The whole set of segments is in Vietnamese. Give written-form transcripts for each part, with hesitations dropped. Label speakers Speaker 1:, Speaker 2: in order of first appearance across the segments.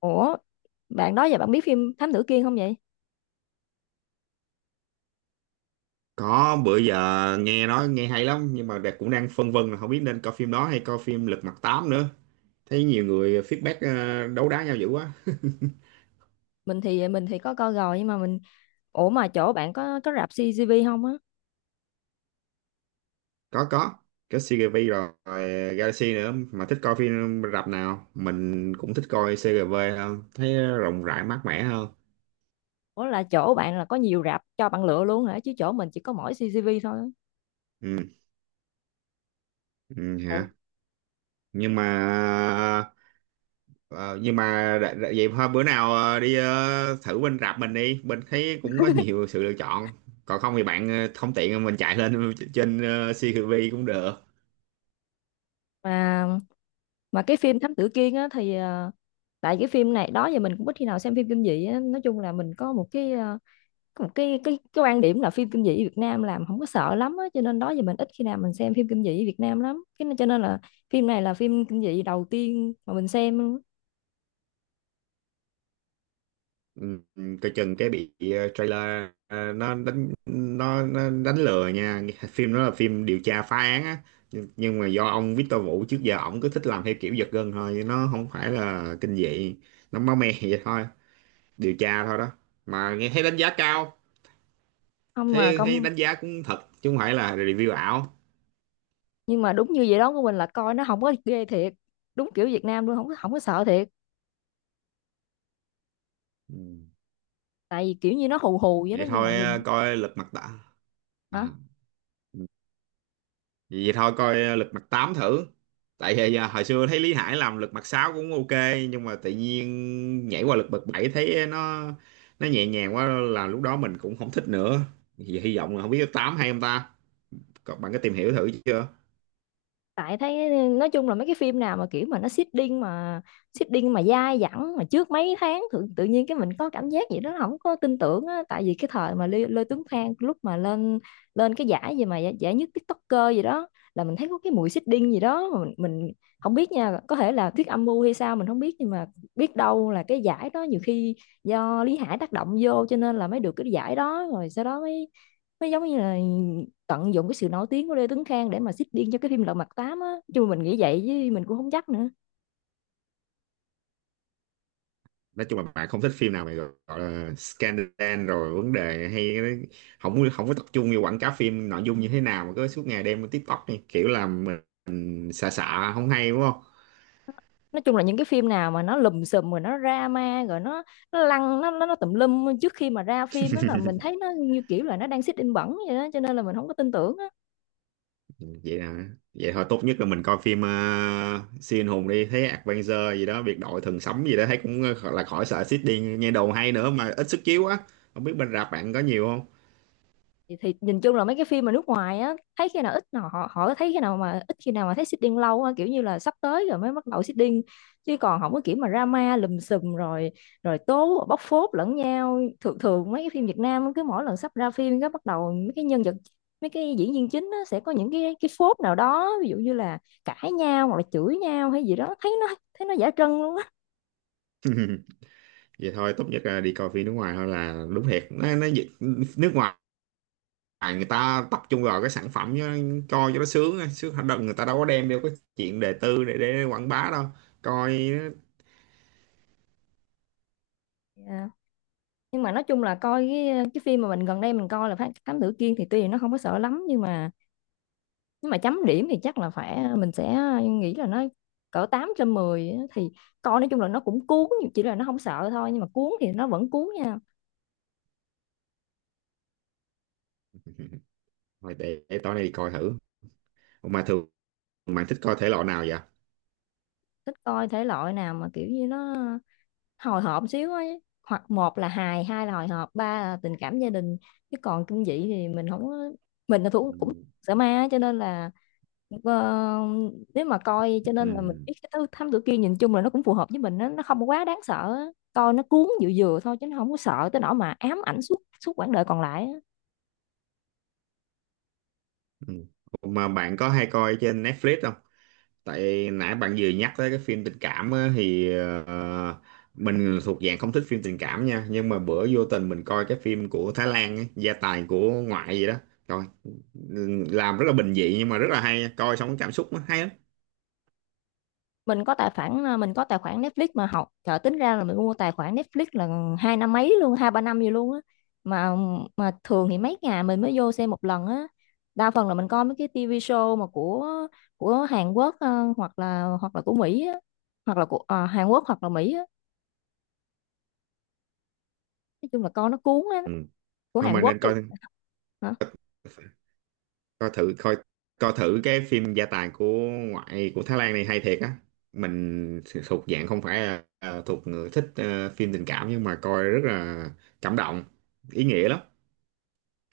Speaker 1: Ủa, bạn đó giờ bạn biết phim Thám Tử Kiên không vậy?
Speaker 2: Có bữa giờ nghe nói nghe hay lắm, nhưng mà Đạt cũng đang phân vân là không biết nên coi phim đó hay coi phim Lật Mặt 8 nữa. Thấy nhiều người feedback, đấu đá nhau dữ quá.
Speaker 1: Mình thì có coi rồi nhưng mà mình ủa mà chỗ bạn có rạp CGV không á?
Speaker 2: Có có, có CGV rồi, rồi Galaxy nữa. Mà thích coi phim rạp nào? Mình cũng thích coi CGV hơn, thấy rộng rãi mát mẻ hơn.
Speaker 1: Ủa là chỗ bạn là có nhiều rạp cho bạn lựa luôn hả? Chứ chỗ mình chỉ có mỗi CGV thôi á.
Speaker 2: Ừ, ừ
Speaker 1: Tại
Speaker 2: hả? Nhưng mà Ờ, nhưng mà vậy thôi bữa nào đi thử bên rạp mình đi, bên thấy cũng có nhiều sự lựa chọn. Còn không thì bạn không tiện, mình chạy lên trên CCTV cũng được.
Speaker 1: mà mà cái phim Thám Tử Kiên á thì tại cái phim này đó giờ mình cũng ít khi nào xem phim kinh dị á, nói chung là mình có một cái có một cái quan điểm là phim kinh dị Việt Nam làm không có sợ lắm á, cho nên đó giờ mình ít khi nào mình xem phim kinh dị Việt Nam lắm. Cái nên cho nên là phim này là phim kinh dị đầu tiên mà mình xem luôn á.
Speaker 2: Ừ, ừ, coi chừng cái bị trailer, nó đánh, nó đánh lừa nha. Phim đó là phim điều tra phá án á, nhưng mà do ông Victor Vũ trước giờ ổng cứ thích làm theo kiểu giật gân thôi, nó không phải là kinh dị. Nó máu me vậy thôi, điều tra thôi đó. Mà nghe thấy đánh giá cao
Speaker 1: Không mà
Speaker 2: thế, hay
Speaker 1: công
Speaker 2: đánh giá cũng thật chứ không phải là review ảo.
Speaker 1: nhưng mà đúng như vậy đó của mình là coi nó không có ghê thiệt, đúng kiểu Việt Nam luôn, không có sợ thiệt.
Speaker 2: Ừ.
Speaker 1: Tại vì kiểu như nó hù hù vậy đó
Speaker 2: Vậy
Speaker 1: nhưng mà
Speaker 2: thôi
Speaker 1: nhìn.
Speaker 2: coi lật mặt tám à.
Speaker 1: Hả?
Speaker 2: Ừ. Vậy thôi coi lật mặt 8 thử. Tại vì hồi xưa thấy Lý Hải làm lật mặt 6 cũng ok, nhưng mà tự nhiên nhảy qua lật mặt 7 thấy nó nhẹ nhàng quá, là lúc đó mình cũng không thích nữa. Vậy hy vọng là không biết 8 hay không ta. Còn bạn có tìm hiểu thử chưa?
Speaker 1: Tại thấy nói chung là mấy cái phim nào mà kiểu mà nó seeding mà dai dẳng mà trước mấy tháng tự nhiên cái mình có cảm giác gì đó không có tin tưởng á. Tại vì cái thời mà Lê Tuấn Khang lúc mà lên lên cái giải gì mà giải nhất TikToker gì đó là mình thấy có cái mùi seeding gì đó mà mình không biết nha, có thể là thuyết âm mưu hay sao mình không biết nhưng mà biết đâu là cái giải đó nhiều khi do Lý Hải tác động vô cho nên là mới được cái giải đó, rồi sau đó mới, nó giống như là tận dụng cái sự nổi tiếng của Lê Tuấn Khang để mà xích điên cho cái phim Lật Mặt Tám á, chứ mình nghĩ vậy chứ mình cũng không chắc nữa.
Speaker 2: Nói chung là bạn không thích phim nào mày gọi gọi là scandal rồi vấn đề hay cái đấy. Không có không có tập trung vô quảng cáo phim nội dung như thế nào, mà cứ suốt ngày đem lên TikTok này, kiểu là mình xả xả không hay đúng không.
Speaker 1: Nói chung là những cái phim nào mà nó lùm xùm rồi nó drama rồi nó lăn nó tùm lum trước khi mà ra phim á là mình thấy nó như kiểu là nó đang xích in bẩn vậy đó cho nên là mình không có tin tưởng á.
Speaker 2: Vậy là vậy thôi, tốt nhất là mình coi phim siêu anh hùng đi, thấy Avenger gì đó, biệt đội thần sấm gì đó, thấy cũng gọi là khỏi sợ xít đi, nghe đầu hay nữa mà ít sức chiếu á. Không biết bên rạp bạn có nhiều không?
Speaker 1: Thì nhìn chung là mấy cái phim mà nước ngoài á thấy khi nào ít nào họ họ thấy khi nào mà ít khi nào mà thấy seeding lâu á, kiểu như là sắp tới rồi mới bắt đầu seeding chứ còn không có kiểu mà drama lùm xùm rồi rồi tố bóc phốt lẫn nhau. Thường thường mấy cái phim Việt Nam cứ mỗi lần sắp ra phim cái bắt đầu mấy cái nhân vật, mấy cái diễn viên chính á, sẽ có những cái phốt nào đó, ví dụ như là cãi nhau hoặc là chửi nhau hay gì đó, thấy nó giả trân luôn á.
Speaker 2: Vậy thôi tốt nhất là đi coi phim nước ngoài thôi là đúng thiệt. Nó, dịch- nước ngoài à, người ta tập trung vào cái sản phẩm chứ, coi cho nó sướng ấy. Sướng đợt, người ta đâu có đem theo cái chuyện đề tư để, quảng bá đâu. Coi
Speaker 1: Dạ. Nhưng mà nói chung là coi cái phim mà mình gần đây mình coi là Thám Tử Kiên thì tuy là nó không có sợ lắm nhưng mà chấm điểm thì chắc là phải mình sẽ nghĩ là nó cỡ 8 trên 10 á, thì coi nói chung là nó cũng cuốn, chỉ là nó không sợ thôi nhưng mà cuốn thì nó vẫn cuốn nha.
Speaker 2: thôi. Để tối nay đi coi thử. Ủa mà thường bạn thích coi thể loại nào vậy?
Speaker 1: Thích coi thể loại nào mà kiểu như nó hồi hộp xíu ấy, hoặc một là hài, hai là hồi hộp, ba là tình cảm gia đình, chứ còn kinh dị thì mình không có- mình là thủ
Speaker 2: Ừ.
Speaker 1: cũng sợ ma á, cho nên là ờ, nếu mà coi, cho nên là mình
Speaker 2: Ừ.
Speaker 1: biết cái thứ thám tử kia nhìn chung là nó cũng phù hợp với mình, nó không có quá đáng sợ á. Coi nó cuốn vừa vừa thôi chứ nó không có sợ tới nỗi mà ám ảnh suốt suốt quãng đời còn lại á.
Speaker 2: Ừ. Ủa mà bạn có hay coi trên Netflix không? Tại nãy bạn vừa nhắc tới cái phim tình cảm á, thì ờ, mình thuộc dạng không thích phim tình cảm nha, nhưng mà bữa vô tình mình coi cái phim của Thái Lan ấy, gia tài của ngoại gì đó, rồi làm rất là bình dị nhưng mà rất là hay, coi xong cảm xúc nó hay lắm.
Speaker 1: Mình có tài khoản Netflix mà học trời, tính ra là mình mua tài khoản Netflix là hai năm mấy luôn, hai ba năm gì luôn á. Mà mà thường thì mấy ngày mình mới vô xem một lần á, đa phần là mình coi mấy cái TV show mà của Hàn Quốc hoặc là của Mỹ á, hoặc là của Hàn Quốc hoặc là Mỹ á, nói chung là coi nó cuốn á.
Speaker 2: Ừ.
Speaker 1: Của
Speaker 2: Thôi
Speaker 1: Hàn
Speaker 2: mà
Speaker 1: Quốc
Speaker 2: nên
Speaker 1: thì.
Speaker 2: coi,
Speaker 1: Hả?
Speaker 2: coi thử coi, coi thử cái phim gia tài của ngoại của Thái Lan, này hay thiệt á. Mình thuộc dạng không phải là à, thuộc người thích phim tình cảm, nhưng mà coi rất là cảm động, ý nghĩa lắm.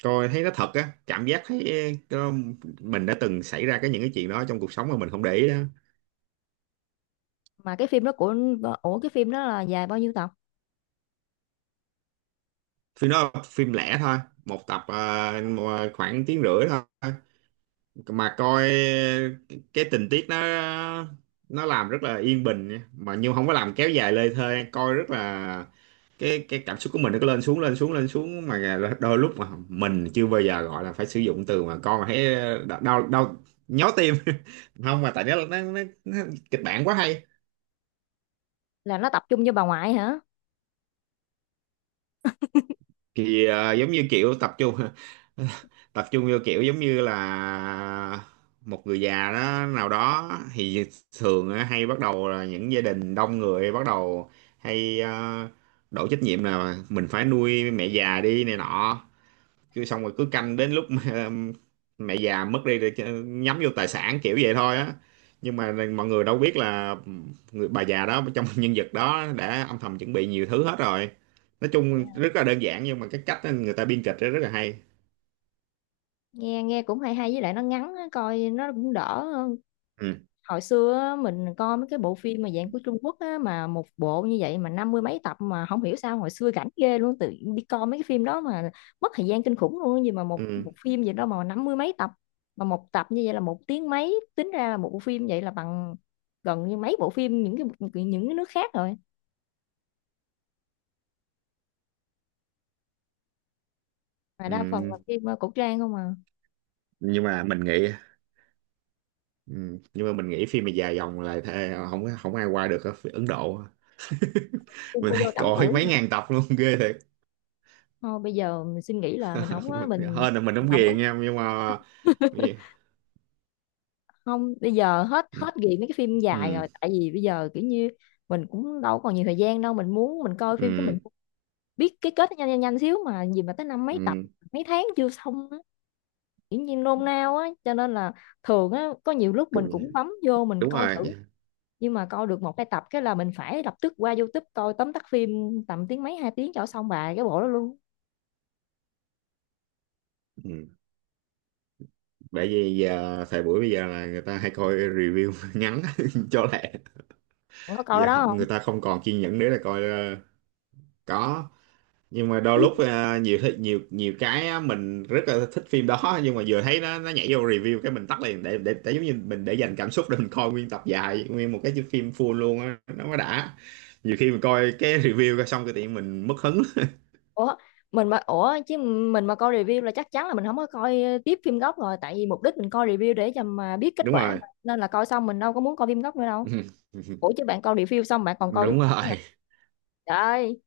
Speaker 2: Coi thấy nó thật á, cảm giác thấy ờ, mình đã từng xảy ra cái những cái chuyện đó trong cuộc sống mà mình không để ý đó.
Speaker 1: Mà cái phim đó của ủa Cái phim đó là dài bao nhiêu tập?
Speaker 2: Phim đó là phim lẻ thôi, một tập khoảng tiếng rưỡi thôi. Mà coi cái tình tiết nó làm rất là yên bình nha. Mà nhưng không có làm kéo dài lê thê, coi rất là cái cảm xúc của mình nó cứ lên xuống lên xuống lên xuống, mà đôi lúc mà mình chưa bao giờ gọi là phải sử dụng từ mà con mà thấy đau đau nhói tim. Không mà tại nó nó kịch bản quá hay.
Speaker 1: Là nó tập trung cho bà ngoại hả?
Speaker 2: Thì giống như kiểu tập trung tập trung vô kiểu giống như là một người già đó nào đó, thì thường á, hay bắt đầu là những gia đình đông người, bắt đầu hay đổ trách nhiệm là mình phải nuôi mẹ già đi này nọ, cứ xong rồi cứ canh đến lúc mà mẹ già mất đi rồi nhắm vô tài sản kiểu vậy thôi á. Nhưng mà mọi người đâu biết là người bà già đó trong nhân vật đó đã âm thầm chuẩn bị nhiều thứ hết rồi. Nói chung rất là đơn giản, nhưng mà cái cách người ta biên kịch đó rất là hay.
Speaker 1: Nghe nghe cũng hay hay, với lại nó ngắn á, coi nó cũng đỡ.
Speaker 2: Ừ.
Speaker 1: Hồi xưa á, mình coi mấy cái bộ phim mà dạng của Trung Quốc á, mà một bộ như vậy mà năm mươi mấy tập, mà không hiểu sao hồi xưa rảnh ghê luôn, tự đi coi mấy cái phim đó mà mất thời gian kinh khủng luôn á. Gì mà một
Speaker 2: Ừ.
Speaker 1: một phim gì đó mà năm mươi mấy tập, mà một tập như vậy là một tiếng mấy, tính ra là một bộ phim vậy là bằng gần như mấy bộ phim những cái, nước khác rồi, mà đa phần
Speaker 2: Ừ.
Speaker 1: là phim cổ trang không à.
Speaker 2: Nhưng mà mình nghĩ ừ, nhưng mà mình nghĩ phim mà dài dòng là thề, không không ai qua được ở phía Ấn Độ.
Speaker 1: Phim
Speaker 2: Mình
Speaker 1: cô
Speaker 2: thấy
Speaker 1: dâu tám
Speaker 2: coi
Speaker 1: tuổi
Speaker 2: mấy
Speaker 1: hả?
Speaker 2: ngàn tập luôn, ghê thiệt.
Speaker 1: Thôi bây giờ mình suy nghĩ là mình không á, mình,
Speaker 2: Hơn là mình
Speaker 1: mình
Speaker 2: không
Speaker 1: không á,
Speaker 2: ghiền nha, nhưng mà
Speaker 1: không bây giờ hết
Speaker 2: ừ,
Speaker 1: hết nghiện mấy cái phim dài
Speaker 2: ừ,
Speaker 1: rồi, tại vì bây giờ kiểu như mình cũng đâu còn nhiều thời gian đâu, mình muốn mình coi phim cái
Speaker 2: ừ,
Speaker 1: mình biết cái kết nó nhanh nhanh nhanh xíu mà gì mà tới năm mấy tập
Speaker 2: ừ,
Speaker 1: mấy tháng chưa xong á, kiểu như nôn nao á, cho nên là thường á có nhiều lúc
Speaker 2: cũng
Speaker 1: mình
Speaker 2: vậy.
Speaker 1: cũng bấm vô mình
Speaker 2: Đúng
Speaker 1: coi
Speaker 2: rồi.
Speaker 1: thử nhưng mà coi được một hai tập cái là mình phải lập tức qua YouTube coi tóm tắt phim tầm tiếng mấy hai tiếng cho xong bài cái bộ đó luôn.
Speaker 2: Ừ. Bởi vì giờ thời buổi bây giờ là người ta hay coi review ngắn cho lẹ.
Speaker 1: Bạn có coi đó không?
Speaker 2: Người ta không còn kiên nhẫn nữa là coi có, nhưng mà đôi lúc nhiều nhiều cái á, mình rất là thích phim đó, nhưng mà vừa thấy nó nhảy vô review cái mình tắt liền, để để giống như mình để dành cảm xúc để mình coi nguyên tập dài nguyên một cái phim full luôn á, nó mới đã. Nhiều khi mình coi cái review coi xong cái tự nhiên mình mất hứng.
Speaker 1: Ủa, mình mà ủa chứ mình mà coi review là chắc chắn là mình không có coi tiếp phim gốc rồi, tại vì mục đích mình coi review để cho mà biết kết
Speaker 2: Đúng
Speaker 1: quả
Speaker 2: rồi.
Speaker 1: mà, nên là coi xong mình đâu có muốn coi phim gốc nữa đâu. Ủa chứ bạn coi review xong bạn còn coi phim
Speaker 2: Đúng
Speaker 1: gốc nữa hả?
Speaker 2: rồi.
Speaker 1: Trời ơi,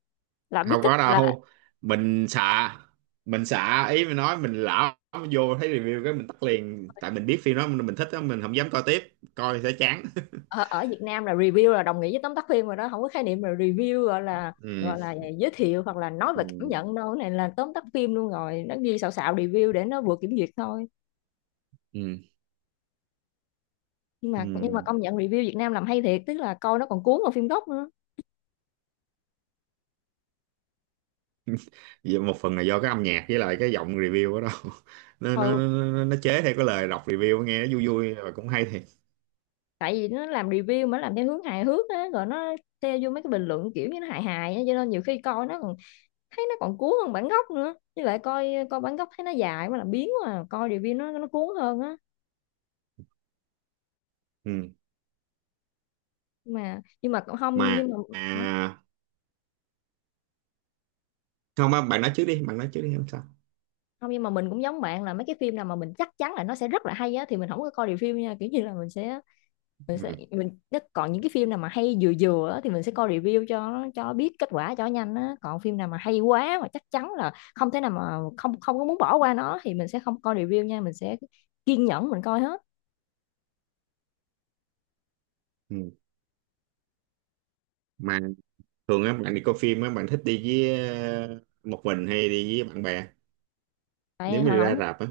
Speaker 1: là
Speaker 2: Không
Speaker 1: biết kích
Speaker 2: có
Speaker 1: là
Speaker 2: đâu. mình xạ mình xạ, ý mình nói mình lão vô thấy review cái mình tắt liền, tại mình biết phim đó mình thích đó, mình không dám coi tiếp, coi sẽ chán.
Speaker 1: ở Việt Nam là review là đồng nghĩa với tóm tắt phim rồi đó, không có khái niệm là review gọi là
Speaker 2: Ừ,
Speaker 1: gọi là giới thiệu hoặc là nói
Speaker 2: ừ,
Speaker 1: về cảm nhận đâu, cái này là tóm tắt phim luôn rồi, nó ghi xạo xạo review để nó vừa kiểm duyệt thôi.
Speaker 2: ừ,
Speaker 1: Nhưng mà
Speaker 2: ừ.
Speaker 1: công nhận review Việt Nam làm hay thiệt, tức là coi nó còn cuốn vào phim gốc nữa.
Speaker 2: Vì một phần là do cái âm nhạc với lại cái giọng review đó đâu nó
Speaker 1: Ừ,
Speaker 2: nó chế theo cái lời đọc review, nghe nó vui vui và cũng hay thiệt.
Speaker 1: tại vì nó làm review mà nó làm theo hướng hài hước á rồi nó theo vô mấy cái bình luận kiểu như nó hài hài á, cho nên nhiều khi coi nó còn thấy nó còn cuốn hơn bản gốc nữa, với lại coi coi bản gốc thấy nó dài quá là biến quá à, coi review nó cuốn hơn á,
Speaker 2: Ừ.
Speaker 1: nhưng mà cũng không
Speaker 2: Mà
Speaker 1: nhưng mà. Hả?
Speaker 2: à, không á, bạn nói trước đi, bạn nói trước đi, không sao.
Speaker 1: Không, nhưng mà mình cũng giống bạn là mấy cái phim nào mà mình chắc chắn là nó sẽ rất là hay á thì mình không có coi review nha, kiểu như là mình sẽ
Speaker 2: Ừ,
Speaker 1: mình nó còn những cái phim nào mà hay vừa vừa á, thì mình sẽ coi review cho nó- cho biết kết quả cho nhanh á, còn phim nào mà hay quá mà chắc chắn là không thể nào mà không không có muốn bỏ qua nó thì mình sẽ không coi review nha, mình sẽ kiên nhẫn mình coi hết.
Speaker 2: ừ. Mà thường á bạn đi coi phim á, bạn thích đi với một mình hay đi với bạn bè? Nếu
Speaker 1: Tại hồi
Speaker 2: mình ra
Speaker 1: hổng
Speaker 2: rạp á,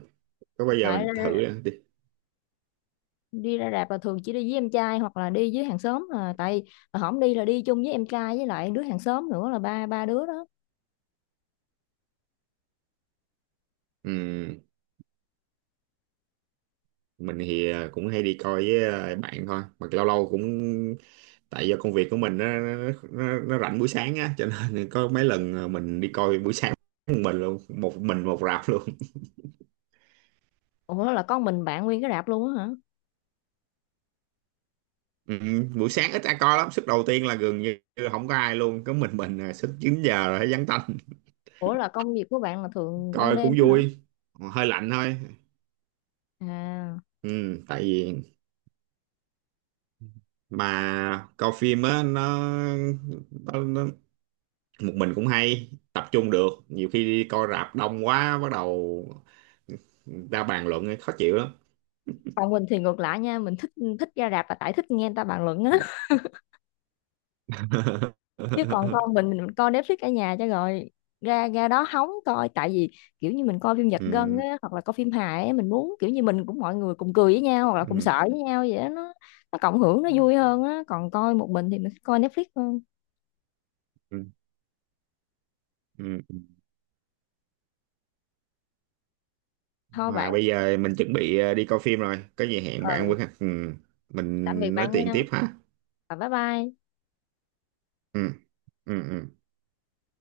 Speaker 2: có bao giờ
Speaker 1: Tại
Speaker 2: mình thử đi.
Speaker 1: đi ra rạp là thường chỉ đi với em trai hoặc là đi với hàng xóm à, tại hồi hổng đi là đi chung với em trai với lại đứa hàng xóm nữa là ba ba đứa đó.
Speaker 2: Ừm, mình thì à, cũng hay đi coi với à, bạn thôi, mà lâu lâu cũng tại do công việc của mình, nó nó rảnh buổi sáng á, cho nên có mấy lần à, mình đi coi buổi sáng một mình luôn, một mình một rạp luôn.
Speaker 1: Ủa là con mình bạn nguyên cái rạp luôn á hả?
Speaker 2: Buổi sáng ít ai coi lắm, suất đầu tiên là gần như không có ai luôn, có mình à, suất 9 giờ là thấy vắng tanh,
Speaker 1: Ủa là công việc của bạn là thường ban
Speaker 2: coi
Speaker 1: đêm
Speaker 2: cũng
Speaker 1: á hả?
Speaker 2: vui, hơi lạnh thôi.
Speaker 1: À,
Speaker 2: Tại vì mà coi phim á nó, nó một mình cũng hay tập trung được, nhiều khi đi coi rạp đông quá bắt đầu ra bàn luận khó chịu lắm.
Speaker 1: còn mình thì ngược lại nha, mình thích thích ra rạp là tại thích nghe người ta bàn luận á, chứ còn con mình coi Netflix ở nhà cho rồi, ra ra đó hóng coi tại vì kiểu như mình coi phim giật gân
Speaker 2: Ừ,
Speaker 1: á hoặc là coi phim hài á, mình muốn kiểu như mình cũng mọi người cùng cười với nhau hoặc là cùng
Speaker 2: ừ,
Speaker 1: sợ với nhau vậy đó, nó cộng hưởng nó vui hơn á, còn coi một mình thì mình thích coi Netflix hơn.
Speaker 2: ừ, ừ.
Speaker 1: Thôi
Speaker 2: Mà
Speaker 1: bạn,
Speaker 2: bây giờ mình chuẩn bị đi coi phim rồi, có gì hẹn bạn
Speaker 1: ừ,
Speaker 2: với. Ừ, mình
Speaker 1: tạm biệt bạn
Speaker 2: nói chuyện
Speaker 1: nha,
Speaker 2: tiếp ha.
Speaker 1: và bye bye.
Speaker 2: Ừ, ừ, ừ.